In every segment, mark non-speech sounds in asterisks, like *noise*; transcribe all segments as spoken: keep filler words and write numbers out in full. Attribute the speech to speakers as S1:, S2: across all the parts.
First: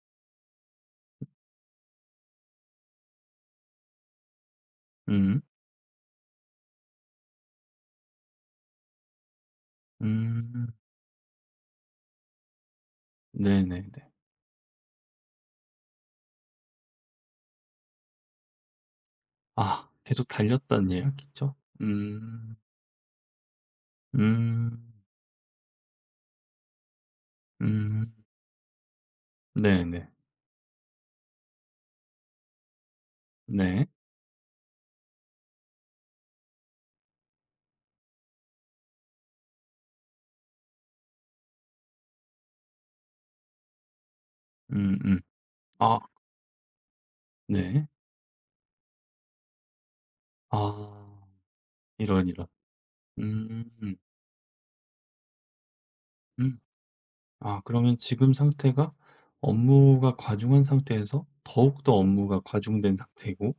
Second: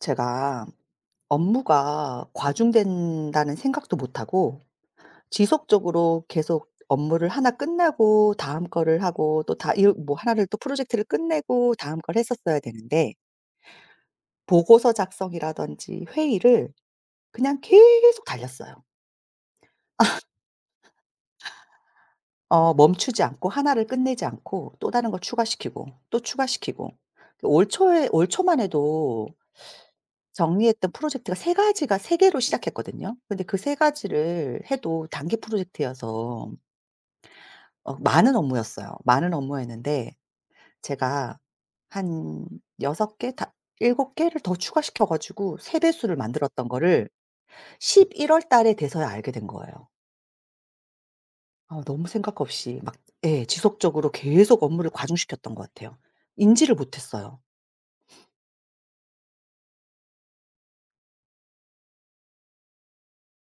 S1: 제가 업무가 과중된다는 생각도 못하고
S2: 음.
S1: 지속적으로 계속 업무를 하나 끝나고 다음 거를 하고 또 다 뭐 하나를 또
S2: 음.
S1: 프로젝트를 끝내고 다음 걸 했었어야 되는데
S2: 네네네.
S1: 보고서 작성이라든지 회의를 그냥 계속 달렸어요.
S2: 아 계속 달렸다는 이야기죠? 음.
S1: 어 멈추지 않고 하나를 끝내지 않고 또
S2: 음.
S1: 다른 걸 추가시키고 또 추가시키고 올 초에
S2: 음.
S1: 올 초만 해도
S2: 네네.
S1: 정리했던 프로젝트가 세 가지가 세 개로 시작했거든요. 근데 그 세
S2: 네.
S1: 가지를 해도 단기 프로젝트여서 어 많은 업무였어요. 많은 업무였는데 제가 한 여섯 개다곱 개를 더
S2: 음
S1: 추가시켜
S2: 음.
S1: 가지고 세
S2: 아
S1: 배수를 만들었던 거를
S2: 네.
S1: 십일월 달에 돼서야 알게 된 거예요.
S2: 아.
S1: 아 너무
S2: 이런,
S1: 생각
S2: 이런.
S1: 없이 막 예
S2: 음. 음.
S1: 지속적으로 계속 업무를 과중시켰던 것 같아요.
S2: 음.
S1: 인지를 못했어요.
S2: 아 그러면 지금 상태가 업무가 과중한 상태에서 더욱더 업무가 과중된 상태고,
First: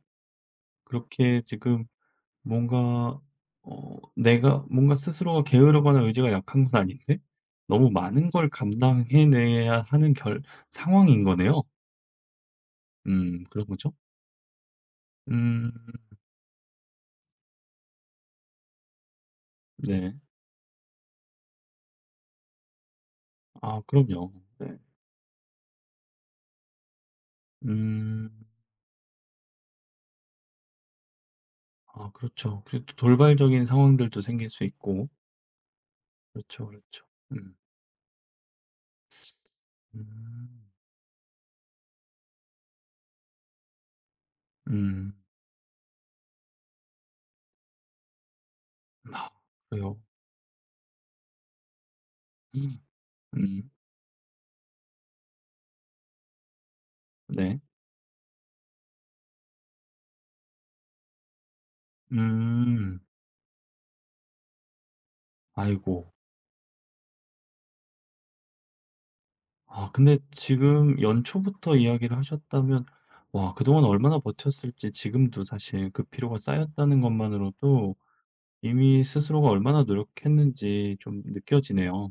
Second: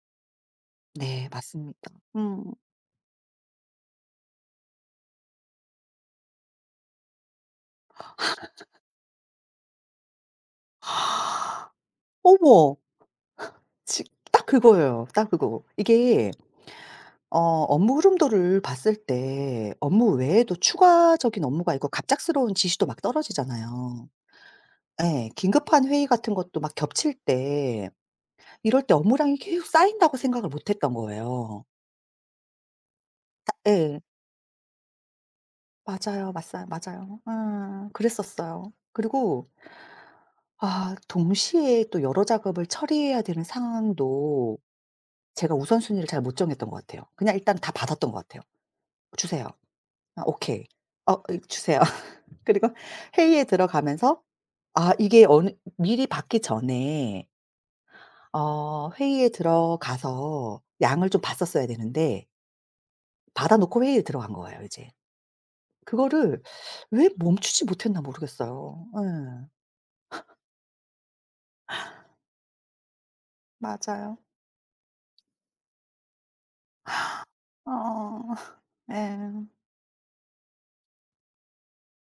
S1: 네
S2: 그렇게
S1: 맞습니다.
S2: 지금
S1: 음.
S2: 뭔가, 어 내가 뭔가 스스로가 게으르거나 의지가 약한 건 아닌데 너무 많은 걸 감당해 내야 하는 결 상황인 거네요.
S1: *gasps* 어머.
S2: 음 그런 거죠.
S1: 지 딱 그거예요. 딱 그거.
S2: 음
S1: 이게 어 업무 흐름도를 봤을 때 업무
S2: 네.
S1: 외에도 추가적인 업무가 있고 갑작스러운 지시도 막
S2: 아
S1: 떨어지잖아요.
S2: 그럼요. 네.
S1: 예. 긴급한 회의 같은 것도 막 겹칠 때
S2: 음.
S1: 이럴 때 업무량이 계속 쌓인다고 생각을 못 했던 거예요.
S2: 아 그렇죠. 그리고 또 돌발적인
S1: 예.
S2: 상황들도 생길 수 있고.
S1: 맞아요. 맞아요.
S2: 그렇죠, 그렇죠.
S1: 맞아요.
S2: 음.
S1: 아 그랬었어요. 그리고
S2: 음.
S1: 아 동시에 또 여러 작업을 처리해야 되는 상황도
S2: 음.
S1: 제가 우선순위를 잘 못 정했던 것 같아요. 그냥 일단 다 받았던 것 같아요.
S2: 아
S1: "주세요."
S2: 그래요.
S1: "아 오케이." "어 이 주세요." 그리고 회의에
S2: 음.
S1: 들어가면서 아 이게 어느 미리 받기 전에
S2: 네.
S1: 어 회의에 들어가서 양을 좀 봤었어야 되는데
S2: 음.
S1: 받아 놓고 회의에 들어간 거예요 이제.
S2: 아이고.
S1: 그거를 왜 멈추지 못했나 모르겠어요. 예.
S2: 아 근데 지금 연초부터 이야기를 하셨다면, 와 그동안
S1: 맞아요.
S2: 얼마나 버텼을지, 지금도 사실 그 피로가 쌓였다는 것만으로도
S1: 어어.
S2: 이미
S1: 예.
S2: 스스로가 얼마나 노력했는지 좀 느껴지네요.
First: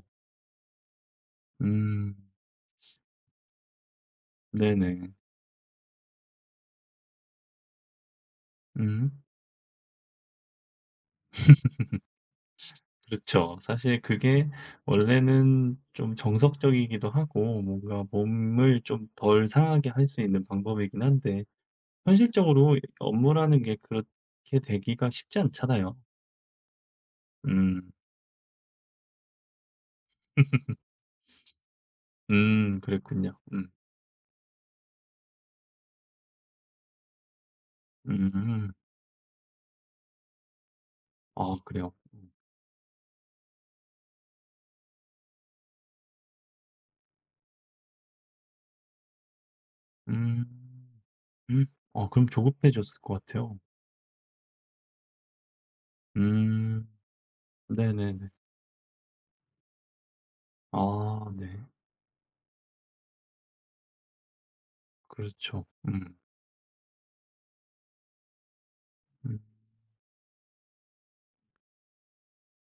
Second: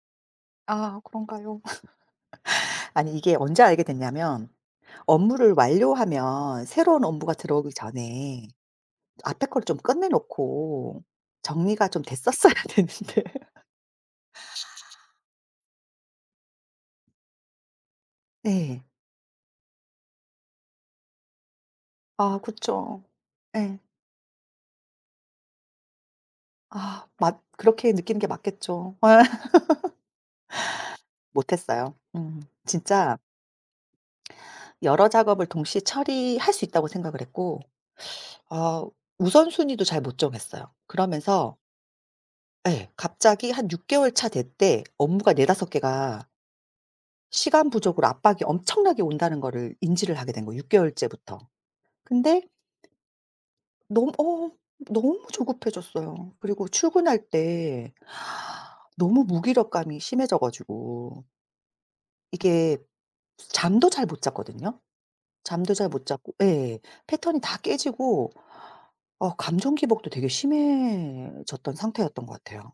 S1: 아 그런가요?
S2: 음.
S1: *laughs* 아니 이게 언제 알게 됐냐면
S2: 네네.
S1: 업무를 완료하면 새로운 업무가 들어오기 전에
S2: 음.
S1: 앞에 걸 좀 끝내 놓고 정리가 좀 됐었어야 *laughs* 되는데
S2: 그렇죠. 사실 그게 원래는 좀 정석적이기도 하고 뭔가
S1: 예.
S2: 몸을 좀 덜 상하게 할 수 있는 방법이긴 한데
S1: 아
S2: 현실적으로
S1: 그쵸.
S2: 업무라는 게
S1: 예.
S2: 그렇게 되기가 쉽지 않잖아요.
S1: 아 맞 그렇게
S2: 음.
S1: 느끼는 게 맞겠죠. *laughs* 못 했어요. 음.
S2: 음.
S1: 진짜
S2: 그랬군요. 음.
S1: 여러 작업을 동시에 처리할 수 있다고 생각을 했고
S2: 음.
S1: 어 우선순위도 잘 못 정했어요. 그러면서
S2: 아 그래요?
S1: 예 갑자기 한 육 개월 차 될 때 업무가 네다섯 개가 시간 부족으로 압박이 엄청나게 온다는 거를 인지를 하게 된
S2: 음.
S1: 거예요, 육 개월째부터.
S2: 음. 아 그럼
S1: 근데
S2: 조급해졌을 것 같아요.
S1: 너무 어 너무 조급해졌어요. 그리고
S2: 음.
S1: 출근할 때
S2: 네네네.
S1: *sighs* 너무 무기력감이 심해져 가지고
S2: 아 네.
S1: 이게 잠도 잘 못 잤거든요.
S2: 그렇죠.
S1: 잠도 잘 못
S2: 음.
S1: 자고 예. 패턴이 다 깨지고 어
S2: 음.
S1: 감정 기복도 되게 심해졌던 상태였던 것 같아요.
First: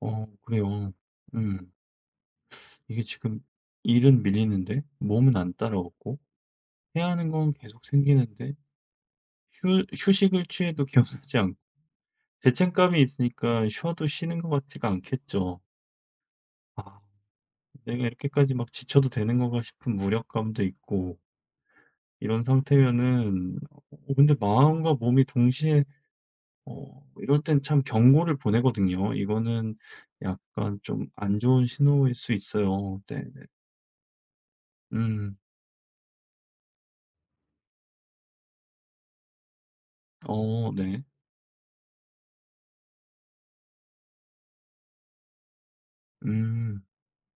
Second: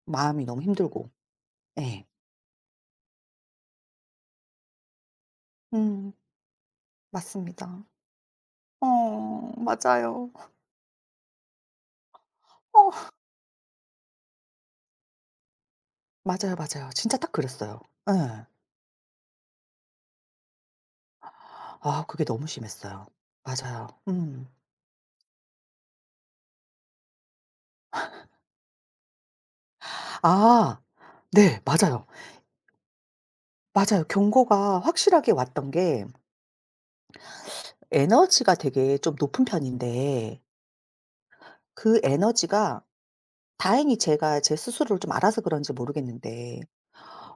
S2: 어
S1: 마음이 너무
S2: 그래요.
S1: 힘들고.
S2: 음.
S1: 예.
S2: 이게 지금 일은 밀리는데 몸은 안
S1: 음
S2: 따라오고, 해야 하는 건
S1: 맞습니다.
S2: 계속 생기는데,
S1: 어
S2: 휴
S1: 맞아요.
S2: 휴식을 취해도 *laughs* 기억나지 않고 죄책감이
S1: 어
S2: 있으니까 쉬어도 쉬는 것 같지가 않겠죠.
S1: 맞아요, 맞아요.
S2: 아
S1: 진짜 딱 그랬어요.
S2: '내가
S1: 예.
S2: 이렇게까지 막 지쳐도 되는 건가?' 싶은 무력감도 있고
S1: 아 그게
S2: 이런
S1: 너무 심했어요.
S2: 상태면은,
S1: 맞아요.
S2: 어 근데
S1: 음.
S2: 마음과 몸이 동시에, 어 이럴 땐 참 경고를 보내거든요. 이거는
S1: 아
S2: 약간 좀 안
S1: 네
S2: 좋은
S1: 맞아요.
S2: 신호일 수 있어요. 네네.
S1: 맞아요. 경고가 확실하게
S2: 음.
S1: 왔던 게 에너지가 되게 좀 높은 편인데
S2: 어 네.
S1: 그 에너지가 다행히 제가 제 스스로를 좀 알아서 그런지 모르겠는데
S2: 음.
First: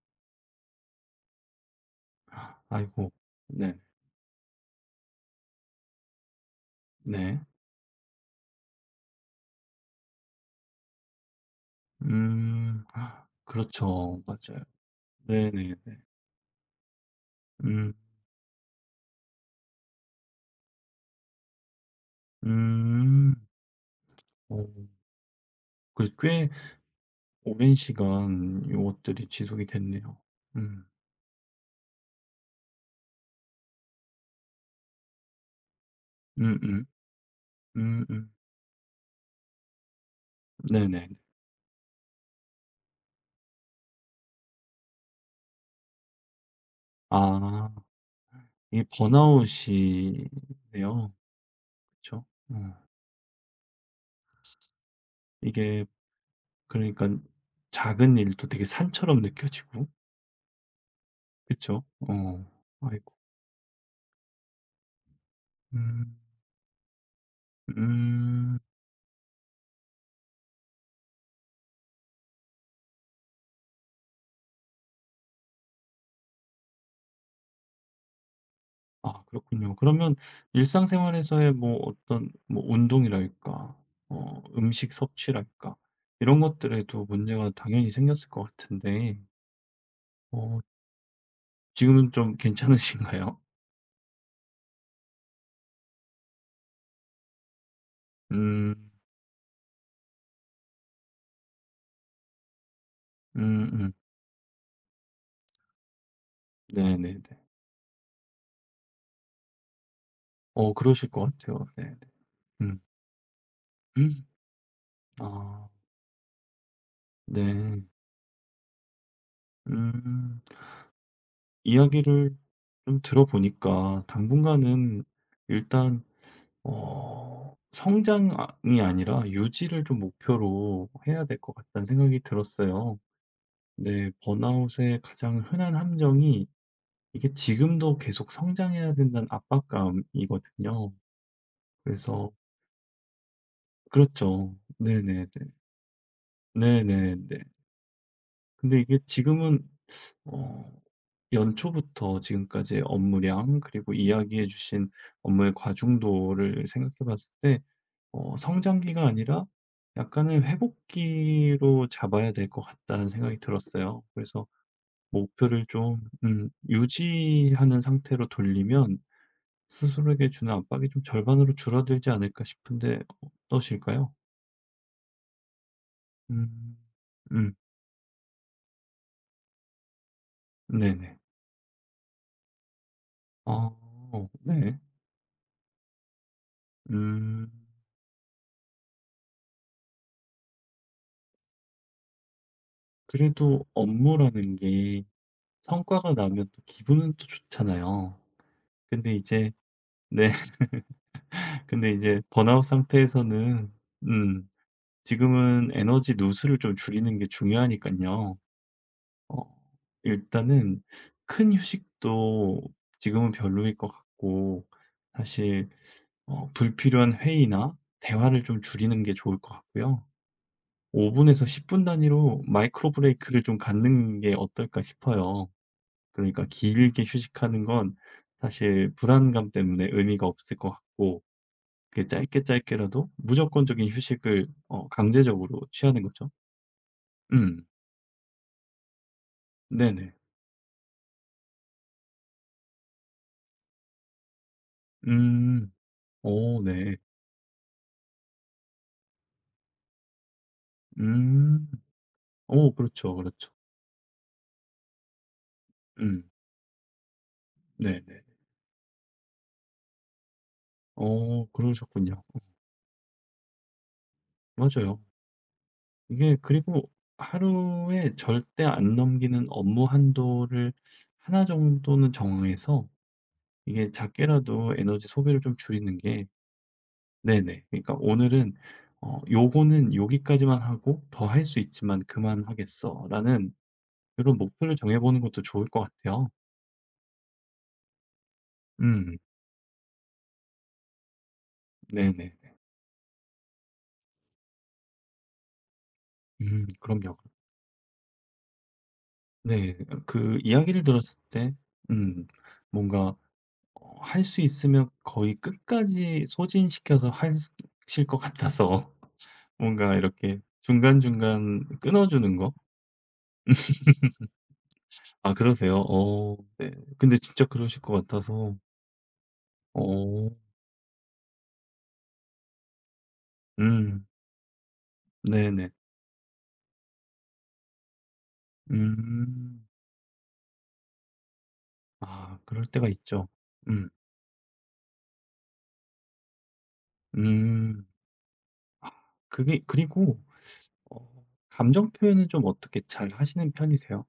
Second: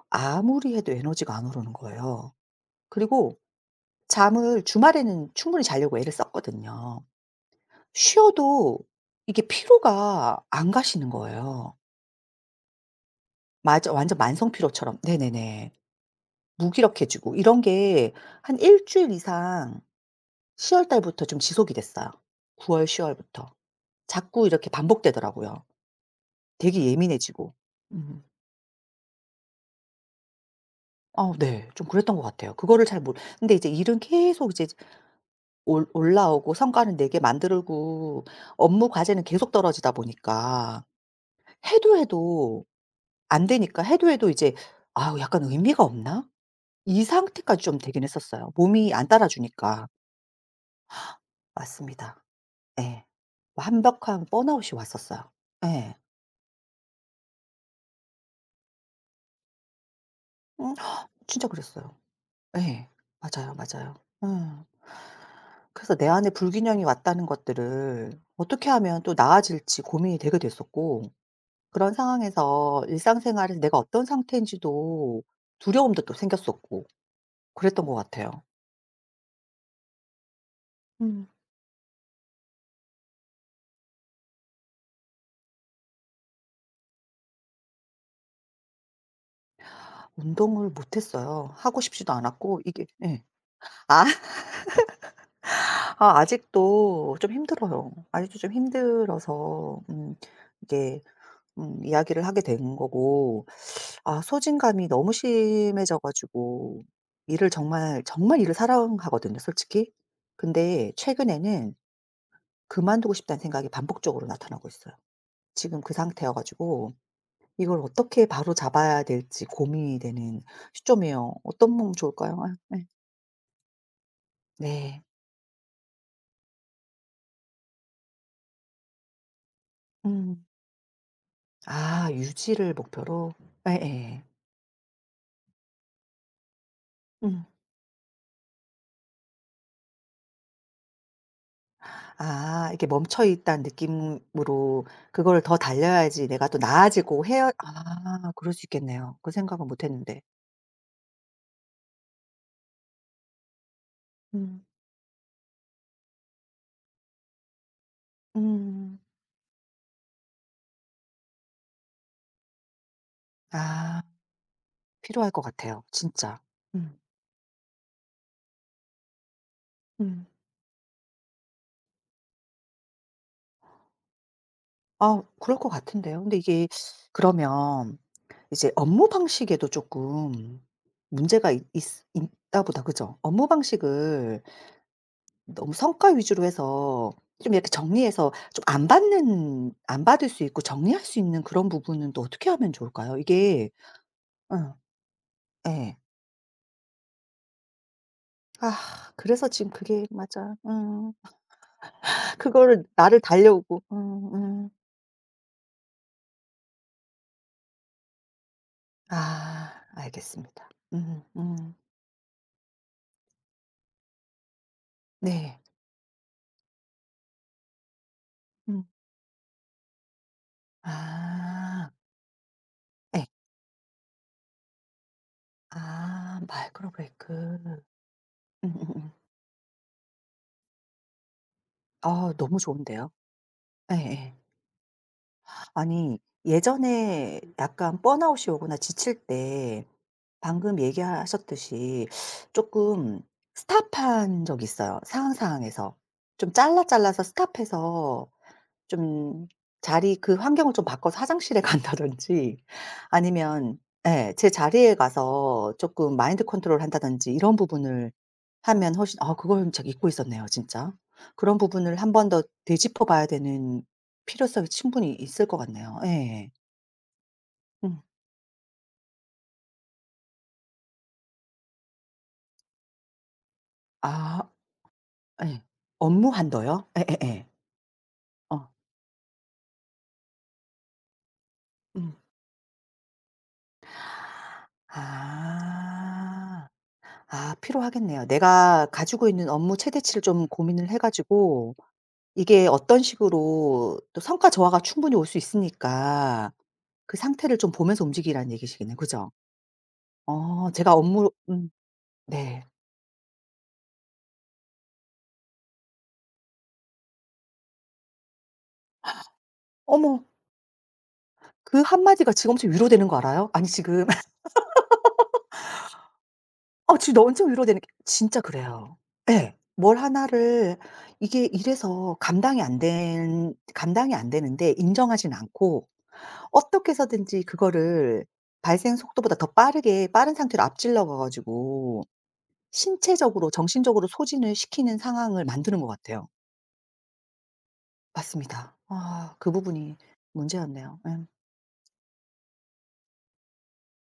S1: 아무리 해도 에너지가 안 오르는 거예요.
S2: 아이고.
S1: 그리고
S2: 네.
S1: 잠을 주말에는 충분히 자려고 애를 썼거든요.
S2: 네.
S1: 쉬어도 이게 피로가 안 가시는 거예요.
S2: 음.
S1: 맞아. 완전
S2: 그렇죠.
S1: 만성
S2: 맞아요.
S1: 피로처럼. 네네네.
S2: 네네네.
S1: 무기력해지고 이런
S2: 음.
S1: 게 한 일 주일 이상 시월 달부터 좀 지속이 됐어요. 구 월, 시
S2: 음.
S1: 월부터. 자꾸
S2: 어
S1: 이렇게 반복되더라고요.
S2: 그래서 꽤
S1: 되게 예민해지고.
S2: 오랜
S1: 음.
S2: 시간 요것들이 지속이 됐네요. 음.
S1: 아 네. 좀 그랬던 것 같아요. 그거를 잘 몰 근데 이제 일은 계속 이제 올 올라오고
S2: 음음.
S1: 성과는 내게 만들고
S2: 음음.
S1: 업무 과제는 계속 떨어지다 보니까
S2: 네네.
S1: 해도 해도 안 되니까 해도 해도 이제 '아 약간 의미가 없나?' 이 상태까지
S2: 아.
S1: 좀 되긴 했었어요.
S2: 이게
S1: 몸이 안 따라주니까.
S2: 번아웃이네요.
S1: 맞습니다.
S2: 그쵸? 음.
S1: 예. 완벽한 번아웃이 왔었어요.
S2: 이게
S1: 예.
S2: 그러니까 작은 일도 되게 산처럼 느껴지고.
S1: 음 진짜
S2: 그쵸?
S1: 그랬어요.
S2: 어.
S1: 예.
S2: 아이고.
S1: 맞아요, 맞아요. 음. 그래서 내
S2: 음.
S1: 안에 불균형이 왔다는 것들을
S2: 음.
S1: 어떻게 하면 또 나아질지 고민이 되게 됐었고 그런 상황에서 일상생활에서 내가 어떤 상태인지도 두려움도 또 생겼었고 그랬던 것 같아요.
S2: 아 그렇군요. 그러면
S1: 음.
S2: 일상생활에서의 뭐 어떤 뭐 운동이랄까, 어 음식 섭취랄까, 이런 것들에도 문제가 당연히 생겼을 것 같은데. 어
S1: 운동을 못 했어요. 하고
S2: 지금은
S1: 싶지도
S2: 좀
S1: 않았고 이게 예.
S2: 괜찮으신가요?
S1: 아 *laughs* 아 아직도 좀 힘들어요. 아직도 좀
S2: 음.
S1: 힘들어서 음 이게 음 이야기를 하게 된 거고
S2: 음음.
S1: 아 소진감이 너무 심해져 가지고
S2: 네네네.
S1: 일을 정말, 정말 일을 사랑하거든요 솔직히.
S2: 어
S1: 근데
S2: 그러실 것 같아요.
S1: 최근에는
S2: 네네.
S1: 그만두고 싶다는 생각이
S2: 음.
S1: 반복적으로 나타나고 있어요.
S2: 아
S1: 지금 그 상태여 가지고
S2: 네.
S1: 이걸 어떻게 바로잡아야 될지 고민이 되는
S2: 음
S1: 시점이에요. 어떤 몸 좋을까요?
S2: 이야기를
S1: 아 예. 네.
S2: 좀 들어보니까
S1: 네.
S2: 당분간은 일단 어 성장이 아니라 유지를 좀
S1: 음.
S2: 목표로 해야 될 것 같다는
S1: 아
S2: 생각이
S1: 유지를
S2: 들었어요.
S1: 목표로?
S2: 네.
S1: 예예.
S2: 번아웃의 가장 흔한 함정이 이게
S1: 음.
S2: 지금도 계속 성장해야 된다는 압박감이거든요. 그래서
S1: 아 이렇게 멈춰 있다는
S2: 그렇죠.
S1: 느낌으로
S2: 네네네.
S1: 그거를 더 달려야지 내가 또 나아지고
S2: 네네네.
S1: 헤어 아 그럴 수
S2: 근데 이게
S1: 있겠네요. 그
S2: 지금은,
S1: 생각은 못 했는데.
S2: 어 연초부터 지금까지의 업무량, 그리고 이야기해
S1: 음.
S2: 주신 업무의 과중도를 생각해 봤을 때, 어
S1: 음.
S2: '성장기가 아니라 약간의 회복기로 잡아야 될 것 같다.'는 생각이
S1: 아
S2: 들었어요. 그래서
S1: 필요할 것
S2: 목표를
S1: 같아요
S2: 좀
S1: 진짜.
S2: 음
S1: 음.
S2: 유지하는 상태로 돌리면
S1: 음.
S2: 스스로에게 주는 압박이 좀 절반으로 줄어들지 않을까 싶은데 어떠실까요?
S1: 아 그럴 것 같은데요. 근데 이게
S2: 음. 음.
S1: 그러면 이제 업무 방식에도 쪼끔
S2: 네네.
S1: 문제가 있 있 있나 보다. 그죠? 업무
S2: 아
S1: 방식을
S2: 네.
S1: 너무 성과 위주로 해서
S2: 음.
S1: 좀 이렇게 정리해서 좀 안 받는 안 받을 수 있고 정리할 수 있는 그런 부분은 또 어떻게 하면 좋을까요?
S2: 그래도
S1: 이게
S2: 업무라는
S1: 어
S2: 게
S1: 예.
S2: 성과가 나면 또 기분은 또 좋잖아요.
S1: 아
S2: 근데
S1: 그래서
S2: 이제
S1: 지금 그게
S2: 네.
S1: 맞아. 음.
S2: *laughs* 근데 이제 번아웃
S1: 그거를 나를
S2: 상태에서는,
S1: 달려오고 음
S2: 음
S1: 음.
S2: 지금은 에너지 누수를 좀 줄이는 게 중요하니깐요. 어
S1: 아 알겠습니다.
S2: 일단은
S1: 음
S2: 큰
S1: 음.
S2: 휴식도 지금은 별로일 것 같고,
S1: 네.
S2: 사실 어 불필요한 회의나 대화를 좀
S1: 음.
S2: 줄이는 게 좋을 것 같고요. 오 분에서 십 분
S1: 아
S2: 단위로 마이크로
S1: 예.
S2: 브레이크를 좀 갖는 게 어떨까 싶어요.
S1: 아
S2: 그러니까
S1: 마이크로
S2: 길게
S1: 브레이크.
S2: 휴식하는 건 사실
S1: 음음음.
S2: 불안감 때문에 의미가 없을 것 같고, 그게
S1: 아
S2: 짧게
S1: 너무 좋은데요.
S2: 짧게라도 무조건적인
S1: 예예.
S2: 휴식을 어 강제적으로 취하는
S1: 아니
S2: 거죠.
S1: 예전에
S2: 음.
S1: 약간 번아웃이 오거나 지칠 때
S2: 네네.
S1: 방금 얘기하셨듯이 조금 스탑한 적이 있어요 상황,
S2: 음.
S1: 상황에서. 좀
S2: 오,
S1: 잘라
S2: 네.
S1: 잘라서 스탑해서 좀 자리 그 환경을 좀 바꿔서 화장실에 *laughs*
S2: 음.
S1: 간다든지
S2: 오, 그렇죠, 그렇죠.
S1: 아니면 예 제 자리에 가서 조금
S2: 음.
S1: 마인드 컨트롤 한다든지 이런 부분을
S2: 네네.
S1: 하면 훨씬 '아 그걸 제가 잊고 있었네요 진짜.'
S2: 어
S1: 그런 부분을 한
S2: 그러셨군요.
S1: 번 더 되짚어 봐야 되는 필요성이
S2: 맞아요.
S1: 충분히 있을 것 같네요. 예.
S2: 이게
S1: 예.
S2: 그리고
S1: 음.
S2: 하루에 절대 안 넘기는 업무 한도를 하나 정도는 정해서, 이게
S1: 아
S2: 작게라도 에너지 소비를 좀
S1: 예.
S2: 줄이는 게.
S1: 업무 한도요? 예예예.
S2: 네네. 그러니까 오늘은
S1: 어.
S2: 어 "요거는 여기까지만 하고 더 할 수 있지만
S1: 음.
S2: 그만하겠어."라는 이런 목표를 정해 보는 것도 좋을 것 같아요.
S1: 아. 아 필요하겠네요. 내가
S2: 음.
S1: 가지고 있는 업무 최대치를 좀 고민을 해 가지고
S2: 네네
S1: 이게 어떤 식으로 또 성과 저하가 충분히 올 수 있으니까
S2: 음
S1: 그
S2: 그럼요.
S1: 상태를 좀 보면서 움직이라는 얘기시겠네요. 그죠?
S2: 네. 그
S1: 어
S2: 이야기를
S1: 제가
S2: 들었을
S1: 업무
S2: 때
S1: 음
S2: 음
S1: 네.
S2: 뭔가 어 할 수 있으면 거의 끝까지 소진시켜서 하실 것 같아서 *laughs* 뭔가
S1: 어머.
S2: 이렇게 중간중간
S1: 그
S2: 끊어
S1: 한마디가
S2: 주는
S1: 지금
S2: 거?
S1: 엄청 위로되는 거 알아요? 아니 지금 *laughs*
S2: 아 그러세요? 어 네.
S1: 어 지금
S2: 근데
S1: 너
S2: 진짜
S1: 엄청 위로되는
S2: 그러실
S1: 게
S2: 것
S1: 진짜
S2: 같아서.
S1: 그래요. 예. 뭘
S2: 어
S1: 하나를 이게 이래서 감당이 안 된
S2: 음
S1: 감당이 안 되는데 인정하진
S2: 네네.
S1: 않고 어떻게 해서든지 그거를 발생 속도보다 더
S2: 음.
S1: 빠르게 빠른 상태로 앞질러 가 가지고
S2: 아 그럴 때가 있죠.
S1: 신체적으로
S2: 음.
S1: 정신적으로 소진을 시키는 상황을 만드는 것 같아요.
S2: 음.
S1: 맞습니다. 아 그
S2: 그게
S1: 부분이
S2: 그리고 어
S1: 문제였네요. 음.
S2: 감정 표현은 좀 어떻게 잘 하시는 편이세요?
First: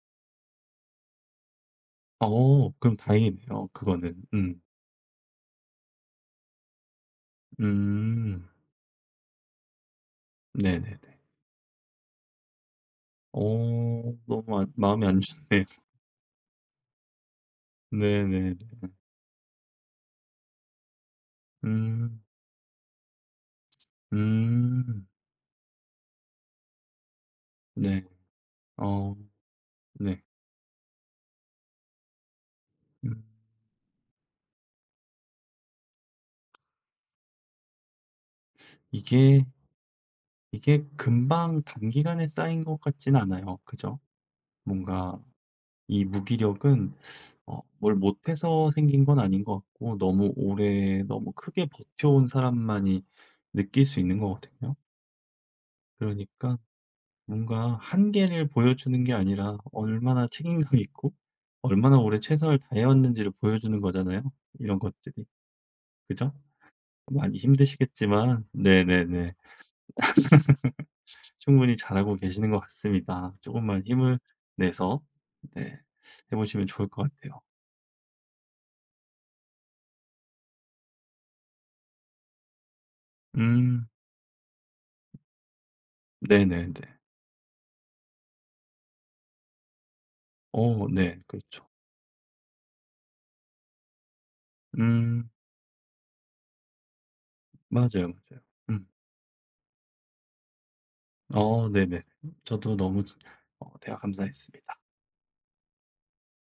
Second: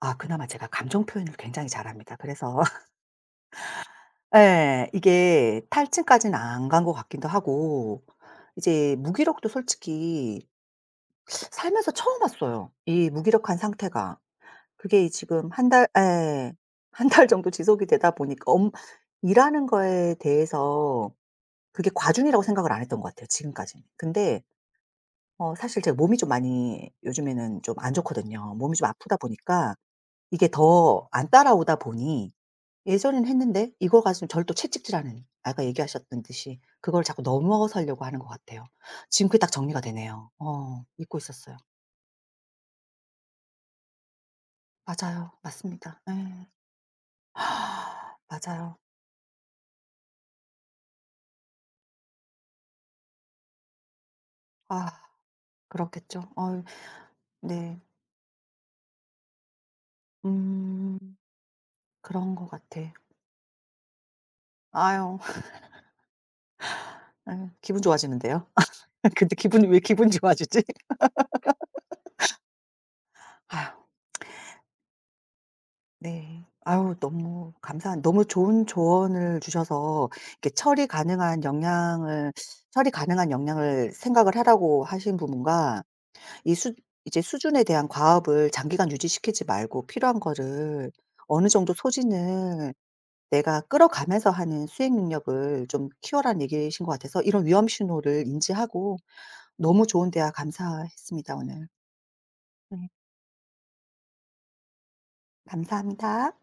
S1: 아 그나마 제가 감정 표현을 굉장히 잘합니다. 그래서
S2: 어 그럼 다행이네요 그거는. 음.
S1: 예. 이게 탈진까지는 안 간 것 같기도 하고
S2: 음.
S1: 이제 무기력도 솔직히
S2: 네네네.
S1: 살면서 처음 왔어요, 이
S2: 어
S1: 무기력한 상태가.
S2: 너무 안 마음이
S1: 그게
S2: 안
S1: 지금
S2: 좋네요.
S1: 한 달
S2: *laughs*
S1: 예. 한 달 정도 지속이 되다 보니까
S2: 네네네.
S1: 엄 일하는 거에 대해서 그게
S2: 음.
S1: 과중이라고 생각을 안 했던 것 같아요, 지금까지는. 근데
S2: 음.
S1: 어 사실 제가 몸이 좀 많이 요즘에는 좀 안
S2: 네.
S1: 좋거든요. 몸이 좀
S2: 어
S1: 아프다 보니까
S2: 네.
S1: 이게 더 안 따라오다 보니
S2: 음.
S1: 예전에는 했는데 이걸 가지고 저를 또 채찍질하는 아까 얘기하셨던 듯이 그걸 자꾸 넘어서려고 하는 것 같아요. 지금 그게
S2: 이게,
S1: 딱 정리가 되네요. 어
S2: 이게
S1: 잊고 있었어요.
S2: 금방 단기간에 쌓인 것 같진 않아요. 그죠? 뭔가
S1: 맞아요. 맞습니다.
S2: 이
S1: 예.
S2: 무기력은 어 뭘
S1: *gasps*
S2: 못해서
S1: 맞아요.
S2: 생긴 건 아닌 것 같고 너무 오래 너무 크게 버텨온 사람만이 느낄 수 있는 거거든요.
S1: 아 그렇겠죠.
S2: 그러니까
S1: 어유
S2: 뭔가
S1: 네.
S2: 한계를 보여주는 게 아니라 얼마나 책임감 있고
S1: 음
S2: 얼마나 오래
S1: 그런 것
S2: 최선을
S1: 같아.
S2: 다해왔는지를 보여주는 거잖아요, 이런
S1: 아유.
S2: 것들이. 그죠? 많이
S1: 아유 기분
S2: 힘드시겠지만
S1: 좋아지는데요. *laughs*
S2: 네네네.
S1: 근데 기분이 왜 기분 좋아지지? *laughs*
S2: 충분히 잘하고 계시는 것 같습니다. 조금
S1: 아유.
S2: 만 힘을 내서 네 해
S1: 네.
S2: 보시면 좋을
S1: 아유
S2: 것 같아요.
S1: 너무 감사한 너무 좋은 조언을 주셔서 이렇게 처리 가능한 역량을 처리 가능한
S2: 음
S1: 역량을 생각을 하라고 하신 부분과 이
S2: 네네네.
S1: 수 이제 수준에 대한 과업을 장기간 유지시키지 말고 필요한
S2: 어
S1: 거를
S2: 네.
S1: 어느
S2: 그렇죠.
S1: 정도 소진을 내가 끌어가면서 하는 수행
S2: 음.
S1: 능력을 좀 키워라는 얘기이신 것 같아서 이런 위험
S2: 맞아요,
S1: 신호를
S2: 맞아요. 음.
S1: 인지하고 너무 좋은 대화 감사했습니다 오늘.
S2: 어 네네. 저도
S1: 네.
S2: 너무 지 어 대화 감사했습니다.
S1: 감사합니다.